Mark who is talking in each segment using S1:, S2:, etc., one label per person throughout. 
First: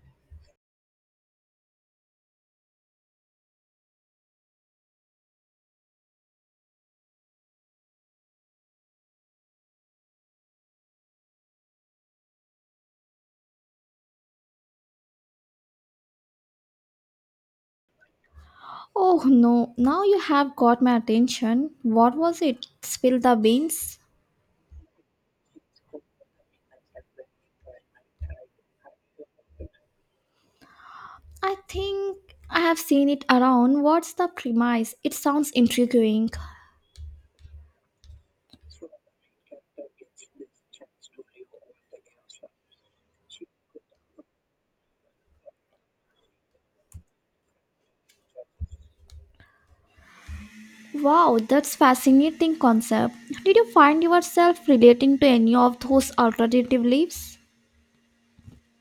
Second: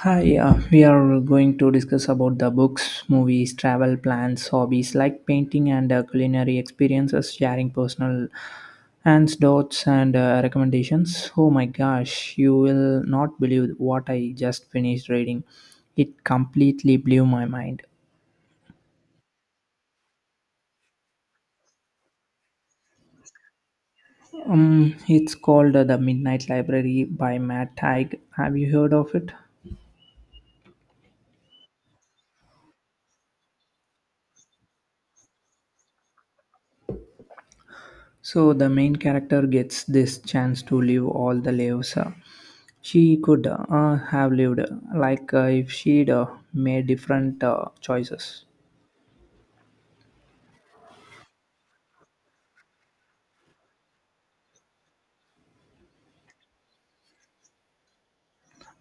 S1: Hi, we are going to discuss about the books, movies, travel plans, hobbies like painting and culinary experiences, sharing personal and dots and recommendations. Oh my gosh, you will not believe what I just finished reading. It completely blew my mind.
S2: Oh no, now you have got my attention. What was it? Spill the beans?
S1: It's called The Midnight Library by Matt Haig. Have you heard of it?
S2: I think I have seen it around. What's the premise? It sounds intriguing.
S1: So the main character gets this chance to live all the lives she could have lived, if she'd made different choices.
S2: Wow, that's fascinating concept. Did you find yourself relating to any of those alternative beliefs?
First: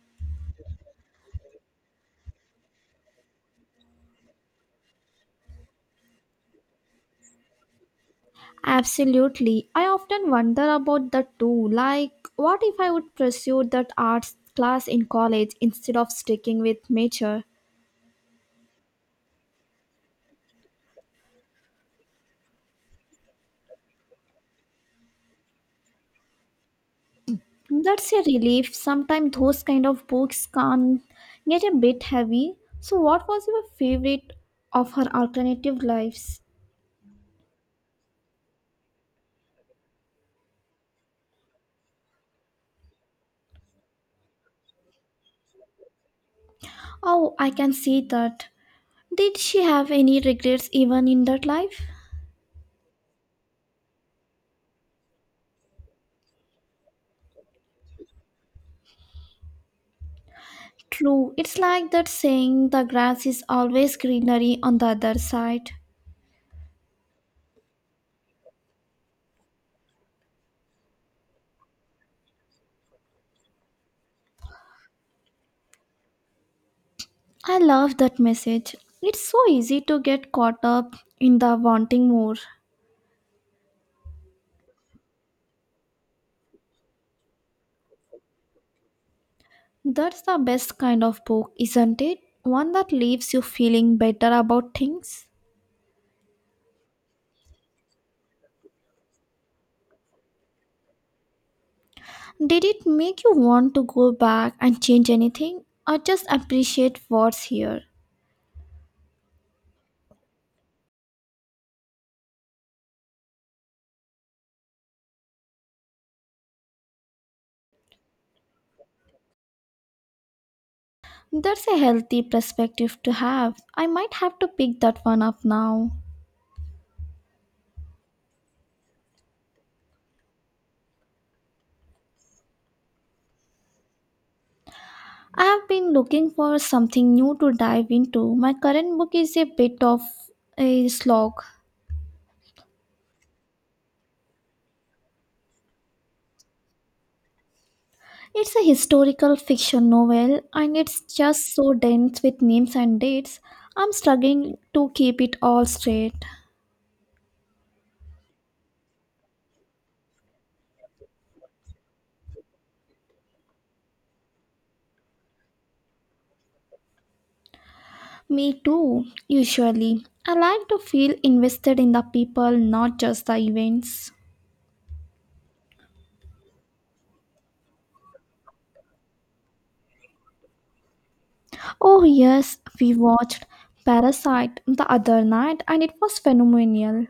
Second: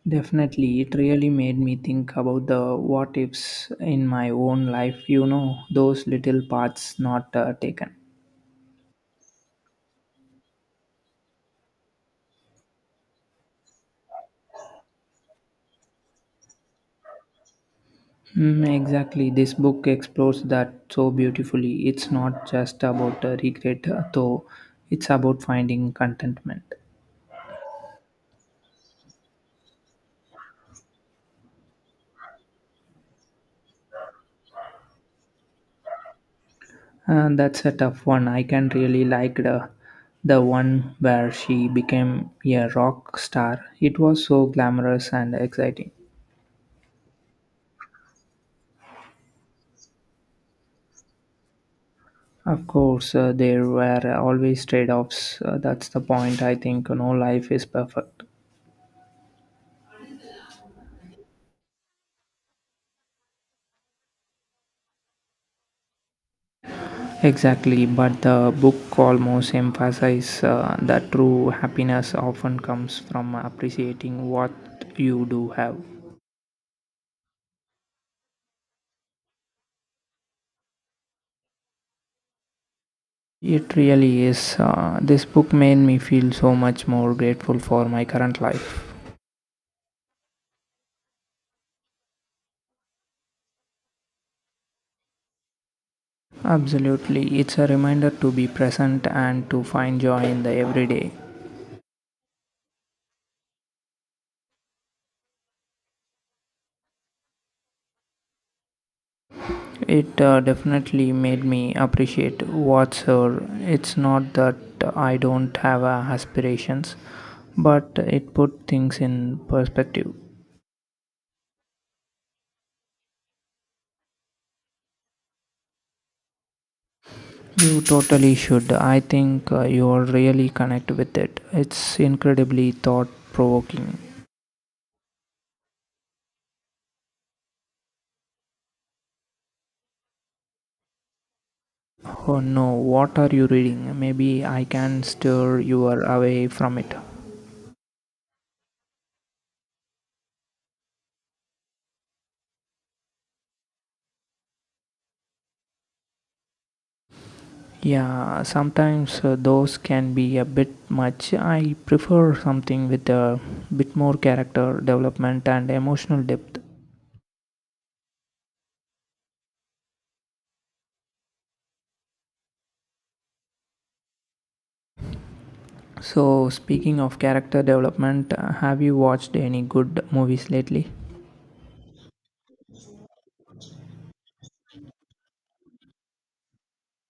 S1: Definitely, it really made me think about the what ifs in my own life, those little paths not taken.
S2: Absolutely. I often wonder about that too. Like, what if I would pursue that arts class in college instead of sticking with nature?
S1: Mm, exactly, this book explores that so beautifully. It's not just about regret, though, it's about finding contentment.
S2: That's a relief. Sometimes those kind of books can get a bit heavy. So, what was your favorite of her alternative lives?
S1: That's a tough one. I can really like the one where she became a rock star. It was so glamorous and exciting.
S2: Oh, I can see that. Did she have any regrets even in that life?
S1: Of course, there were always trade-offs. That's the point. I think no life is perfect.
S2: True, it's like that saying the grass is always greenery on the other side.
S1: Exactly, but the book almost emphasizes that true happiness often comes from appreciating what you do have.
S2: I love that message. It's so easy to get caught up in the wanting more.
S1: It really is. This book made me feel so much more grateful for my current life.
S2: That's the best kind of book, isn't it? One that leaves you feeling better about things.
S1: Absolutely, it's a reminder to be present and to find joy in the everyday.
S2: Did it make you want to go back and change anything or just appreciate what's here?
S1: It definitely made me appreciate what's here. It's not that I don't have aspirations, but it put things in perspective.
S2: That's a healthy perspective to have. I might have to pick that one up now.
S1: You totally should. I think you're really connect with it. It's incredibly thought provoking.
S2: I have been looking for something new to dive into. My current book is a bit of a slog.
S1: Oh no, what are you reading? Maybe I can steer you away from it.
S2: It's a historical fiction novel and it's just so dense with names and dates. I'm struggling to keep it all straight.
S1: Yeah, sometimes those can be a bit much. I prefer something with a bit more character development and emotional depth.
S2: Me too, usually. I like to feel invested in the people, not just the events.
S1: So, speaking of character development, have you watched any good movies lately?
S2: Oh, yes, we watched Parasite the other night and it was phenomenal.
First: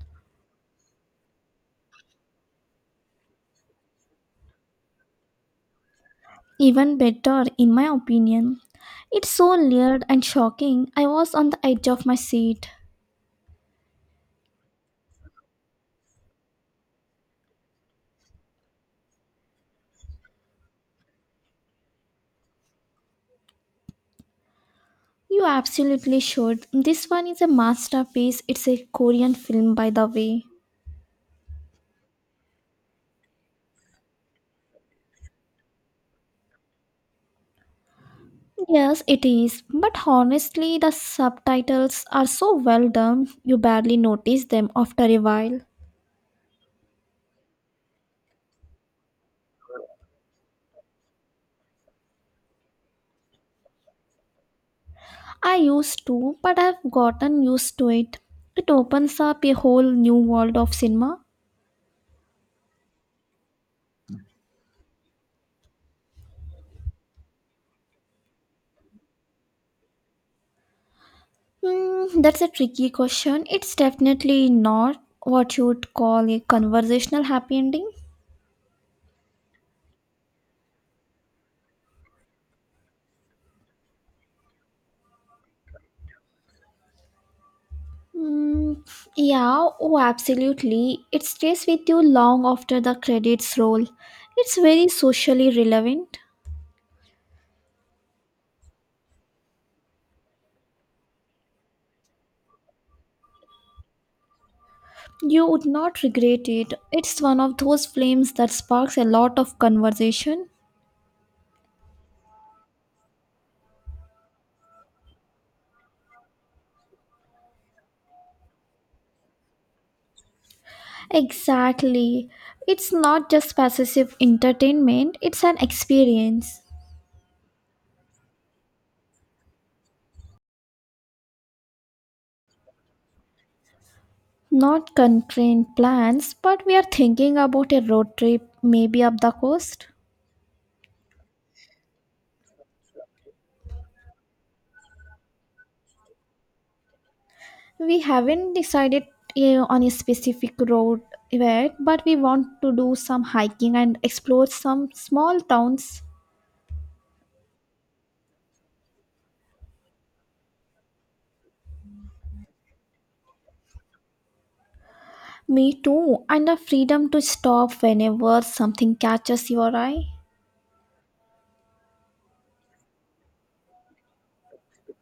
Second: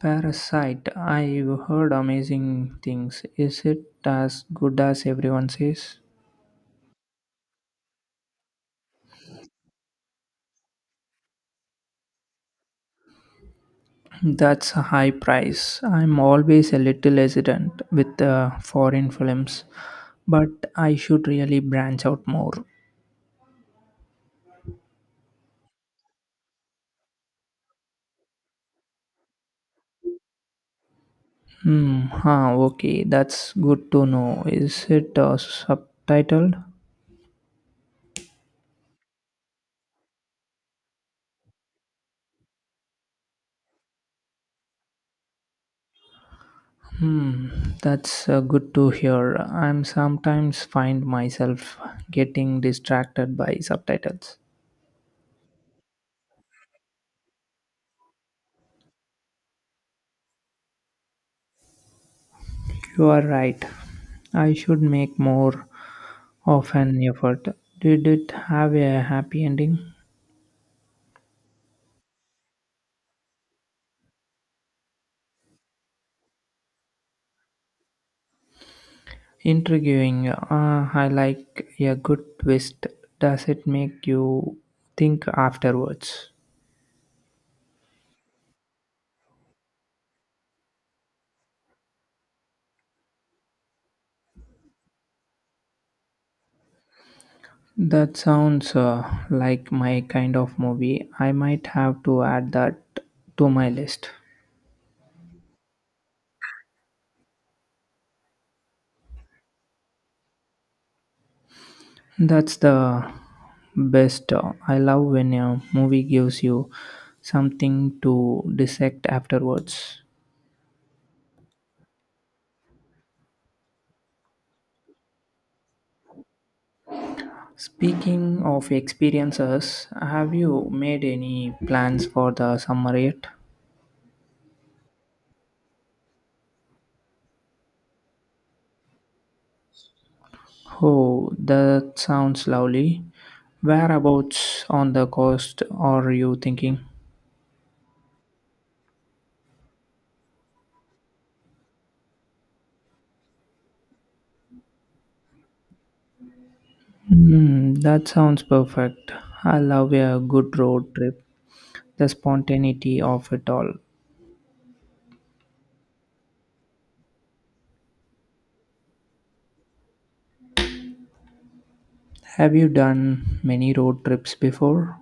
S1: Parasite, I've heard amazing things. Is it as good as everyone says?
S2: Even better, in my opinion. It's so layered and shocking. I was on the edge of my seat.
S1: That's a high price. I'm always a little hesitant with foreign films, but I should really branch out more.
S2: You absolutely should. This one is a masterpiece. It's a Korean film, by the way.
S1: Hmm. Huh, okay, that's good to know. Is it subtitled?
S2: Yes, it is. But honestly, the subtitles are so well done, you barely notice them after a while.
S1: Hmm. That's good to hear. I'm sometimes find myself getting distracted by subtitles.
S2: I used to, but I've gotten used to it. It opens up a whole new world of cinema.
S1: You are right. I should make more of an effort. Did it have a happy ending?
S2: Hmm, that's a tricky question. It's definitely not what you would call a conversational happy ending.
S1: Intriguing. I like a good twist. Does it make you think afterwards?
S2: Hmm, yeah, oh, absolutely. It stays with you long after the credits roll. It's very socially relevant.
S1: That sounds like my kind of movie. I might have to add that to my list.
S2: You would not regret it. It's one of those flames that sparks a lot of conversation.
S1: That's the best. I love when a movie gives you something to dissect afterwards.
S2: Exactly. It's not just passive entertainment, it's an experience.
S1: Speaking of experiences, have you made any plans for the summer yet?
S2: Not concrete plans, but we are thinking about a road trip, maybe up the coast.
S1: Oh, that sounds lovely. Whereabouts on the coast are you thinking?
S2: We haven't decided on a specific road yet, but we want to do some hiking and explore some small towns.
S1: Hmm, that sounds perfect. I love a good road trip, the spontaneity of it all.
S2: Me too, and the freedom to stop whenever something catches your eye.
S1: Have you done many road trips before?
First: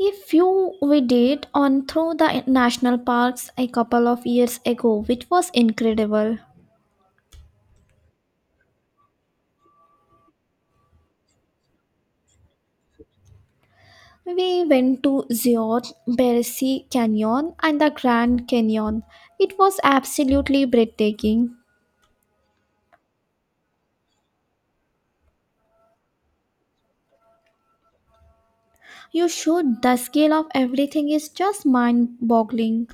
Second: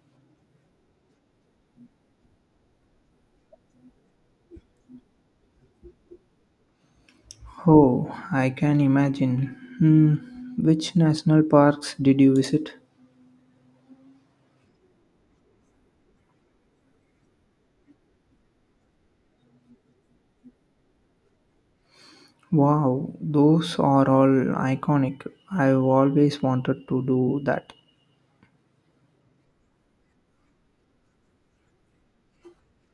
S2: A few we did on through the national parks a couple of years ago, which was incredible.
S1: Oh, I can imagine. Hmm, which national parks did you visit?
S2: We went to Zion, Beresi Canyon, and the Grand Canyon. It was absolutely breathtaking.
S1: Wow, those are all iconic. I've always wanted to do that.
S2: You should, the scale of everything is just mind boggling.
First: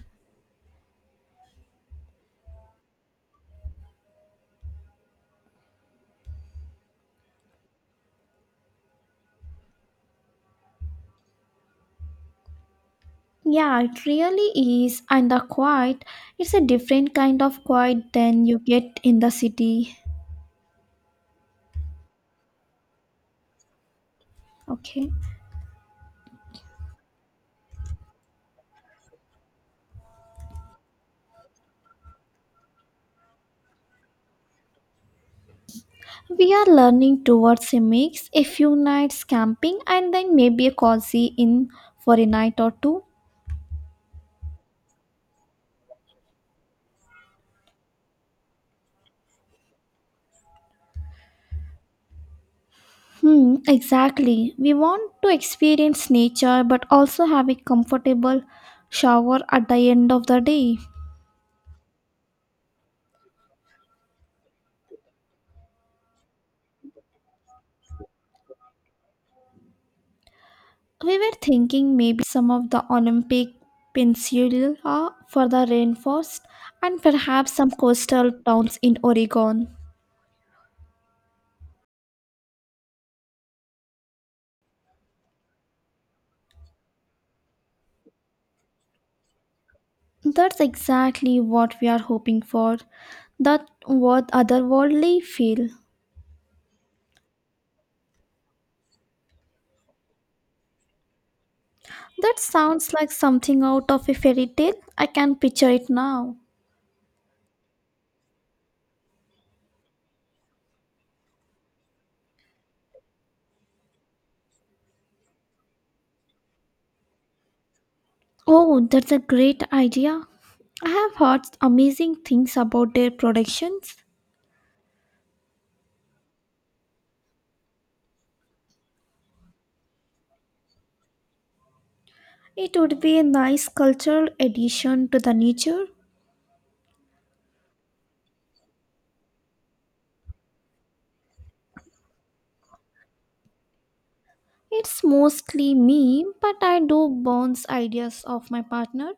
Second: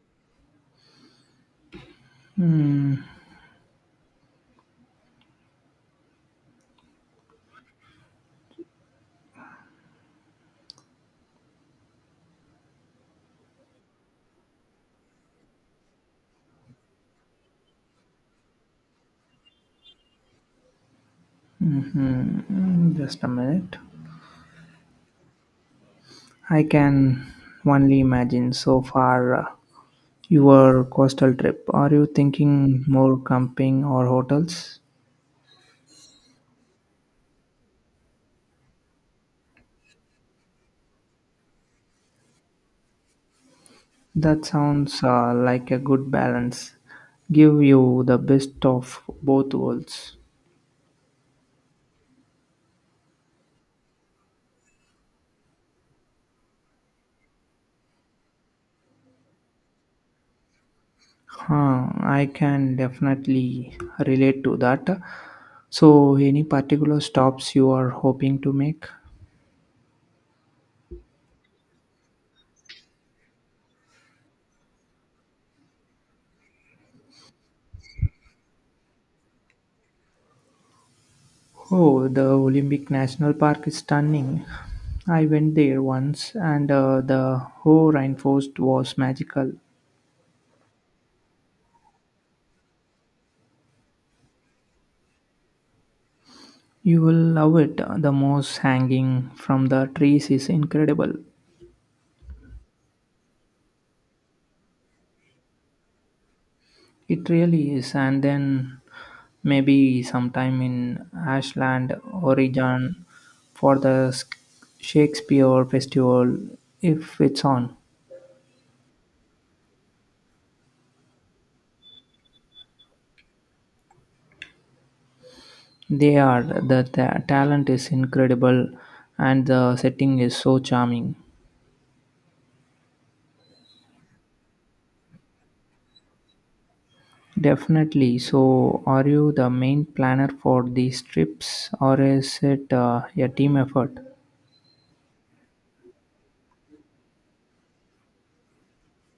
S2: Yeah, it really is, and the quiet it's a different kind of quiet than you get in the city.
S1: Mm-hmm. Just a minute.
S2: Okay.
S1: I can only imagine so far. Your coastal trip. Are you thinking more camping or hotels?
S2: We are learning towards a mix, a few nights camping and then maybe a cozy in for a night or two.
S1: That sounds like a good balance. Give you the best of both worlds.
S2: Hmm, exactly. We want to experience nature but also have a comfortable shower at the end of the day.
S1: Huh, I can definitely relate to that. So, any particular stops you are hoping to make?
S2: We were thinking maybe some of the Olympic Peninsula for the rainforest and perhaps some coastal towns in Oregon.
S1: Oh, the Olympic National Park is stunning. I went there once, and the whole rainforest was magical.
S2: That's exactly what we are hoping for. That what otherworldly feel.
S1: You will love it. The moss hanging from the trees is incredible.
S2: That sounds like something out of a fairy tale. I can picture it now.
S1: It really is. And then maybe sometime in Ashland, Oregon for the Shakespeare Festival if it's on.
S2: Oh, that's a great idea. I have heard amazing things about their productions.
S1: They are. The talent is incredible and the setting is so charming.
S2: It would be a nice cultural addition to the nature.
S1: Definitely. So, are you the main planner for these trips or is it a team effort?
S2: It's mostly me, but I do bounce ideas off my partner.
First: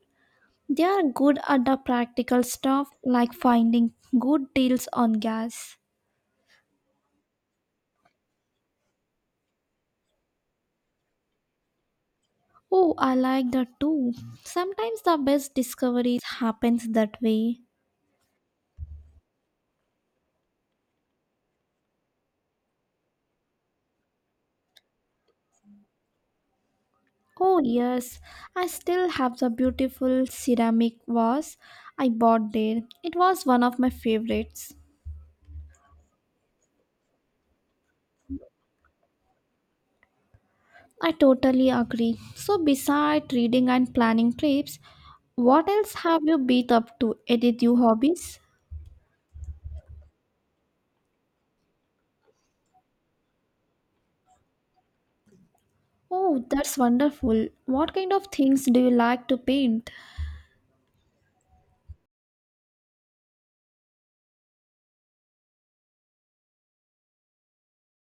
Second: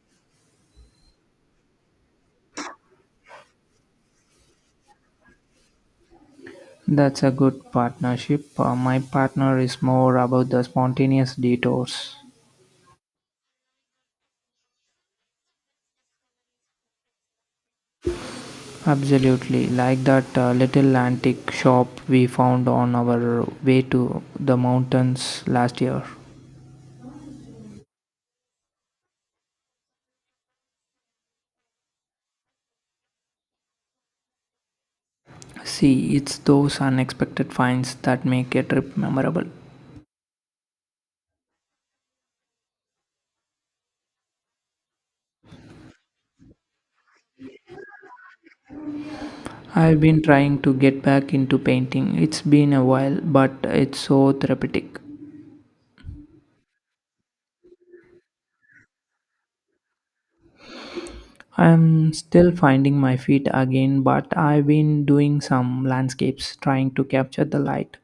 S2: They are good at the practical stuff like finding good deals on gas.
S1: That's a good partnership. My partner is more about the spontaneous detours.
S2: Oh, I like that too. Sometimes the best discoveries happens that way.
S1: Absolutely, like that little antique shop we found on our way to the mountains last year.
S2: Oh yes, I still have the beautiful ceramic vase I bought there. It was one of my favorites.
S1: See, it's those unexpected finds that make a trip memorable.
S2: I totally agree. So besides reading and planning trips, what else have you beat up to edit your hobbies?
S1: I've been trying to get back into painting. It's been a while, but it's so therapeutic.
S2: Oh, that's wonderful. What kind of things do you like to paint?
S1: I'm still finding my feet again, but I've been doing some landscapes, trying to capture the light.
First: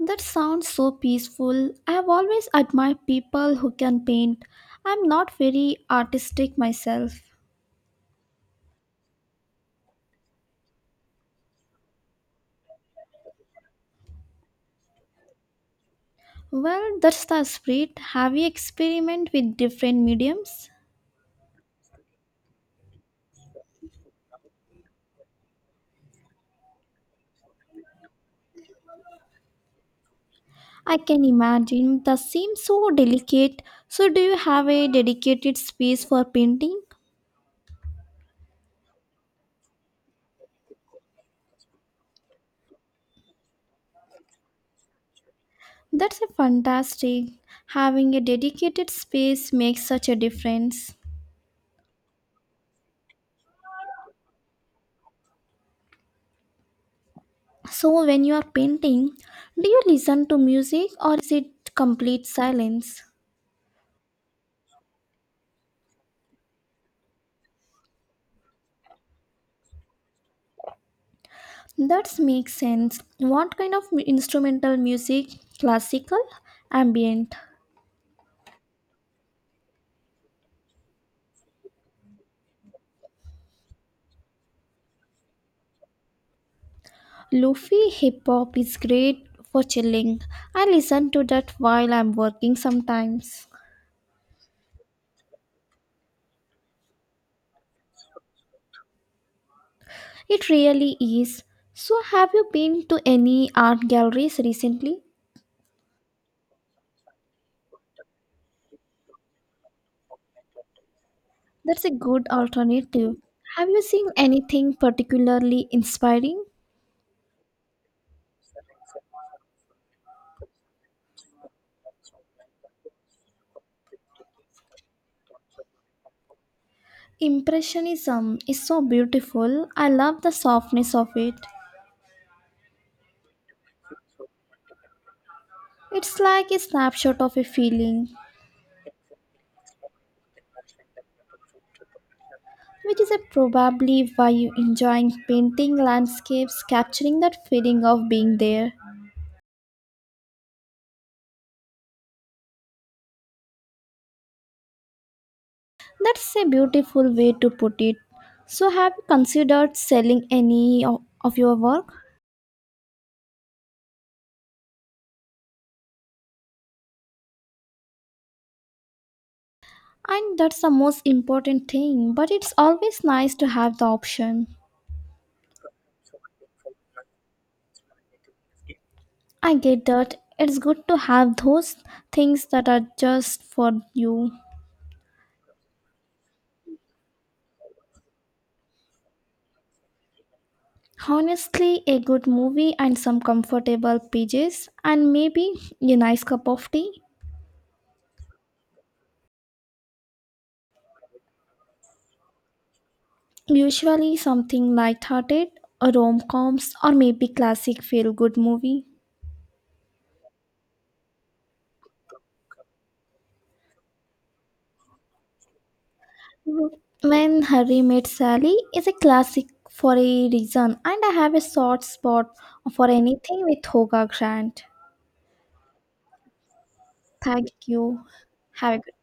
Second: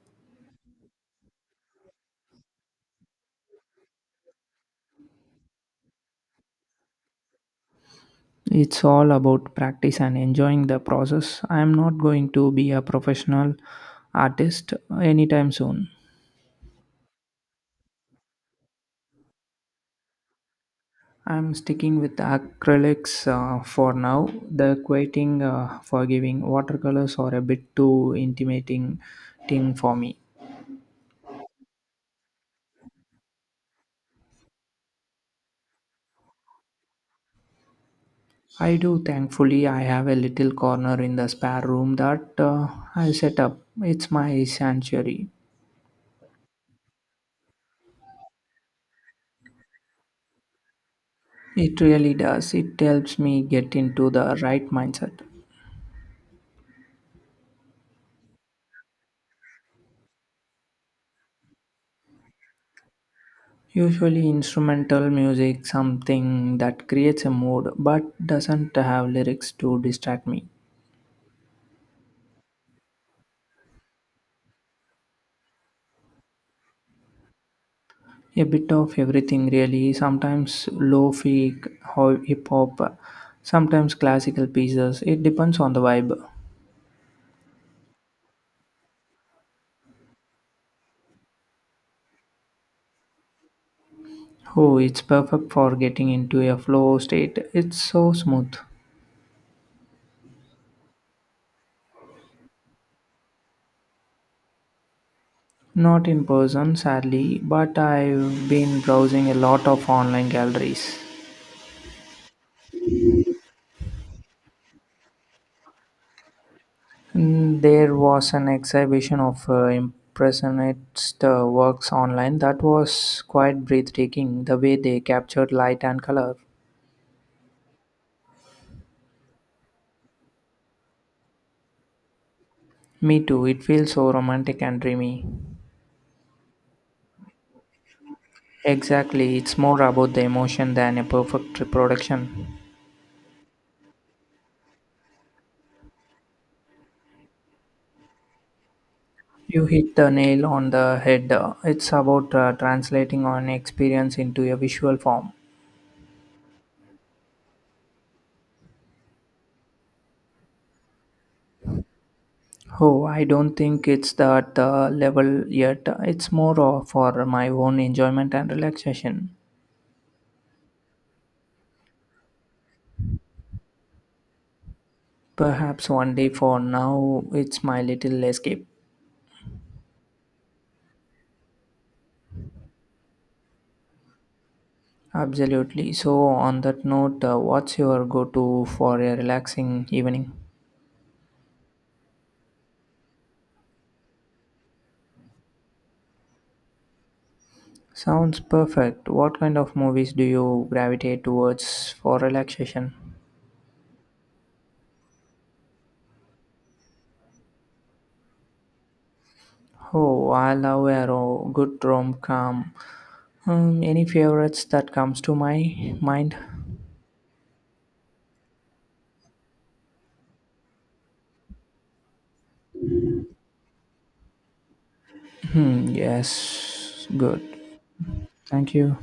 S2: That sounds so peaceful. I have always admired people who can paint. I'm not very artistic myself.
S1: It's all about practice and enjoying the process. I'm not going to be a professional artist anytime soon.
S2: Well, that's the spirit. Have you experimented with different mediums?
S1: I'm sticking with acrylics for now. The quieting, forgiving watercolors are a bit too intimidating thing for me.
S2: I can imagine. That seems so delicate. So, do you have a dedicated space for painting?
S1: I do, thankfully. I have a little corner in the spare room that I set up. It's my sanctuary.
S2: That's a fantastic. Having a dedicated space makes such a difference.
S1: It really does. It helps me get into the right mindset.
S2: So, when you are painting, do you listen to music or is it complete silence?
S1: Usually instrumental music, something that creates a mood but doesn't have lyrics to distract me.
S2: That makes sense. What kind of instrumental music? Classical, ambient.
S1: A bit of everything, really. Sometimes lo-fi, hip hop, sometimes classical pieces. It depends on the vibe.
S2: Lofi hip hop is great for chilling. I listen to that while I'm working sometimes.
S1: Oh, it's perfect for getting into a flow state. It's so smooth.
S2: It really is. So, have you been to any art galleries recently?
S1: Not in person, sadly, but I've been browsing a lot of online galleries.
S2: That's a good alternative. Have you seen anything particularly inspiring?
S1: Mm, there was an exhibition of impressionist works online that was quite breathtaking, the way they captured light and color.
S2: Impressionism is so beautiful. I love the softness of it.
S1: Me too, it feels so romantic and dreamy.
S2: It's like a snapshot of a feeling.
S1: Exactly, it's more about the emotion than a perfect reproduction.
S2: Which is a probably why you enjoying painting landscapes capturing that feeling of being there.
S1: You hit the nail on the head. It's about translating an experience into a visual form.
S2: That's a beautiful way to put it. So have you considered selling any of your work?
S1: Oh, I don't think it's that level yet. It's more for my own enjoyment and relaxation.
S2: And that's the most important thing, but it's always nice to have the option.
S1: Perhaps one day. For now, it's my little escape.
S2: I get that, it's good to have those things that are just for you.
S1: Absolutely. So, on that note, what's your go to for a relaxing evening?
S2: Honestly, a good movie and some comfortable pages, and maybe a nice cup of tea.
S1: Sounds perfect. What kind of movies do you gravitate towards for relaxation?
S2: Usually something light-hearted, a rom-coms, or maybe classic feel-good movie.
S1: Oh, I love a good rom com. Any favorites that comes to my mind?
S2: When Harry Met Sally is a classic for a reason, and I have a soft spot for anything with Hoga Grant.
S1: Hmm, yes, good.
S2: Thank you.
S1: Thank
S2: Have a good
S1: you.